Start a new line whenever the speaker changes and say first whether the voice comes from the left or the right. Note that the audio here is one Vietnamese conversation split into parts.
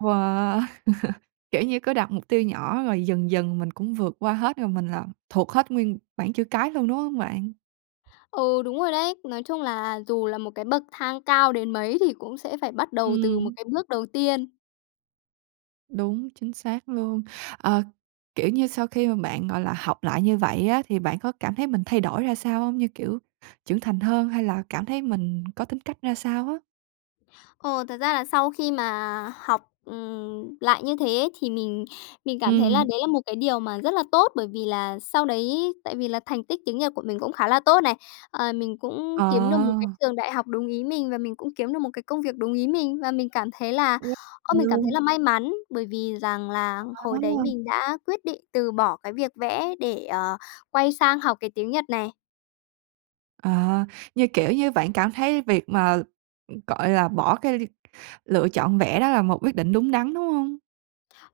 right: Wow! Kiểu như, cứ đặt mục tiêu nhỏ rồi dần dần mình cũng vượt qua hết, rồi mình là thuộc hết nguyên bảng chữ cái luôn, đúng hông bạn?
left: Ừ, đúng rồi đấy. Nói chung là dù là một cái bậc thang cao đến mấy, thì cũng sẽ phải bắt đầu từ một
right: Ừm.
left: cái bước đầu tiên.
right: Đúng, chính xác luôn. Ờ, kiểu như, sau khi mà bạn, gọi là, học lại như vậy á, thì bạn có cảm thấy mình thay đổi ra sao hông? Như, kiểu, trưởng thành hơn, hay là cảm thấy mình có tính cách ra sao á?
left: Ồ, thật ra là sau khi mà học, ừm, lại như thế, thì mình mình cảm thấy là
right: Ừm.
left: đấy là một cái điều mà rất là tốt bởi vì là sau đấy, tại vì là thành tích tiếng Nhật của mình cũng khá là tốt này, ờ, mình cũng kiếm được một cái
right: Ờ.
left: trường đại học đúng ý mình, và mình cũng kiếm được một cái công việc đúng ý mình. Và mình cảm thấy là, ơ, mình cảm thấy
right: [unintelligible]
left: là may mắn, bởi vì rằng là hồi đấy
right: À.
left: mình đã quyết định từ bỏ cái việc vẽ, để, ờ, quay sang học cái tiếng Nhật này.
right: Ờ, như, kiểu, như bạn cảm thấy việc, ừm, mà, gọi là, bỏ cái lựa chọn vẽ đó là một quyết định đúng đắn, đúng không?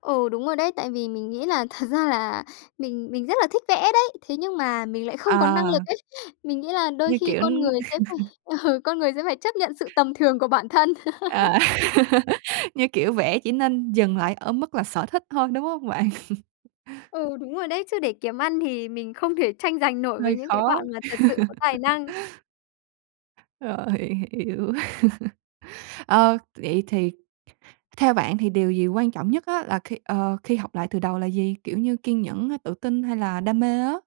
left: Ừ, đúng rồi đấy, tại vì mình nghĩ là thật ra là mình mình rất là thích vẽ đấy, thế nhưng mà mình lại không có năng
right: À.
left: lực ấy. Mình nghĩ là đôi
right: Như
left: khi
right: kiểu,
left: con
right: ưm
left: người sẽ phải ừ, con người sẽ phải chấp nhận sự tầm thường của bản thân.
right: À, như kiểu, vẽ chỉ nên dừng lại ở mức là sở thích thôi, đúng hông bạn?
left: Ừ, đúng rồi đấy, chứ để kiếm ăn thì mình không thể tranh giành nổi với
right: Hơi
left: những cái
right: khó.
left: bạn mà thật sự có tài năng.
right: Rồi hiểu. Ờ, vậy thì theo bạn thì điều gì quan trọng nhất á là khi ờ, khi học lại từ đầu là gì? Kiểu như, kiên nhẫn, tự tin hay là đam mê á?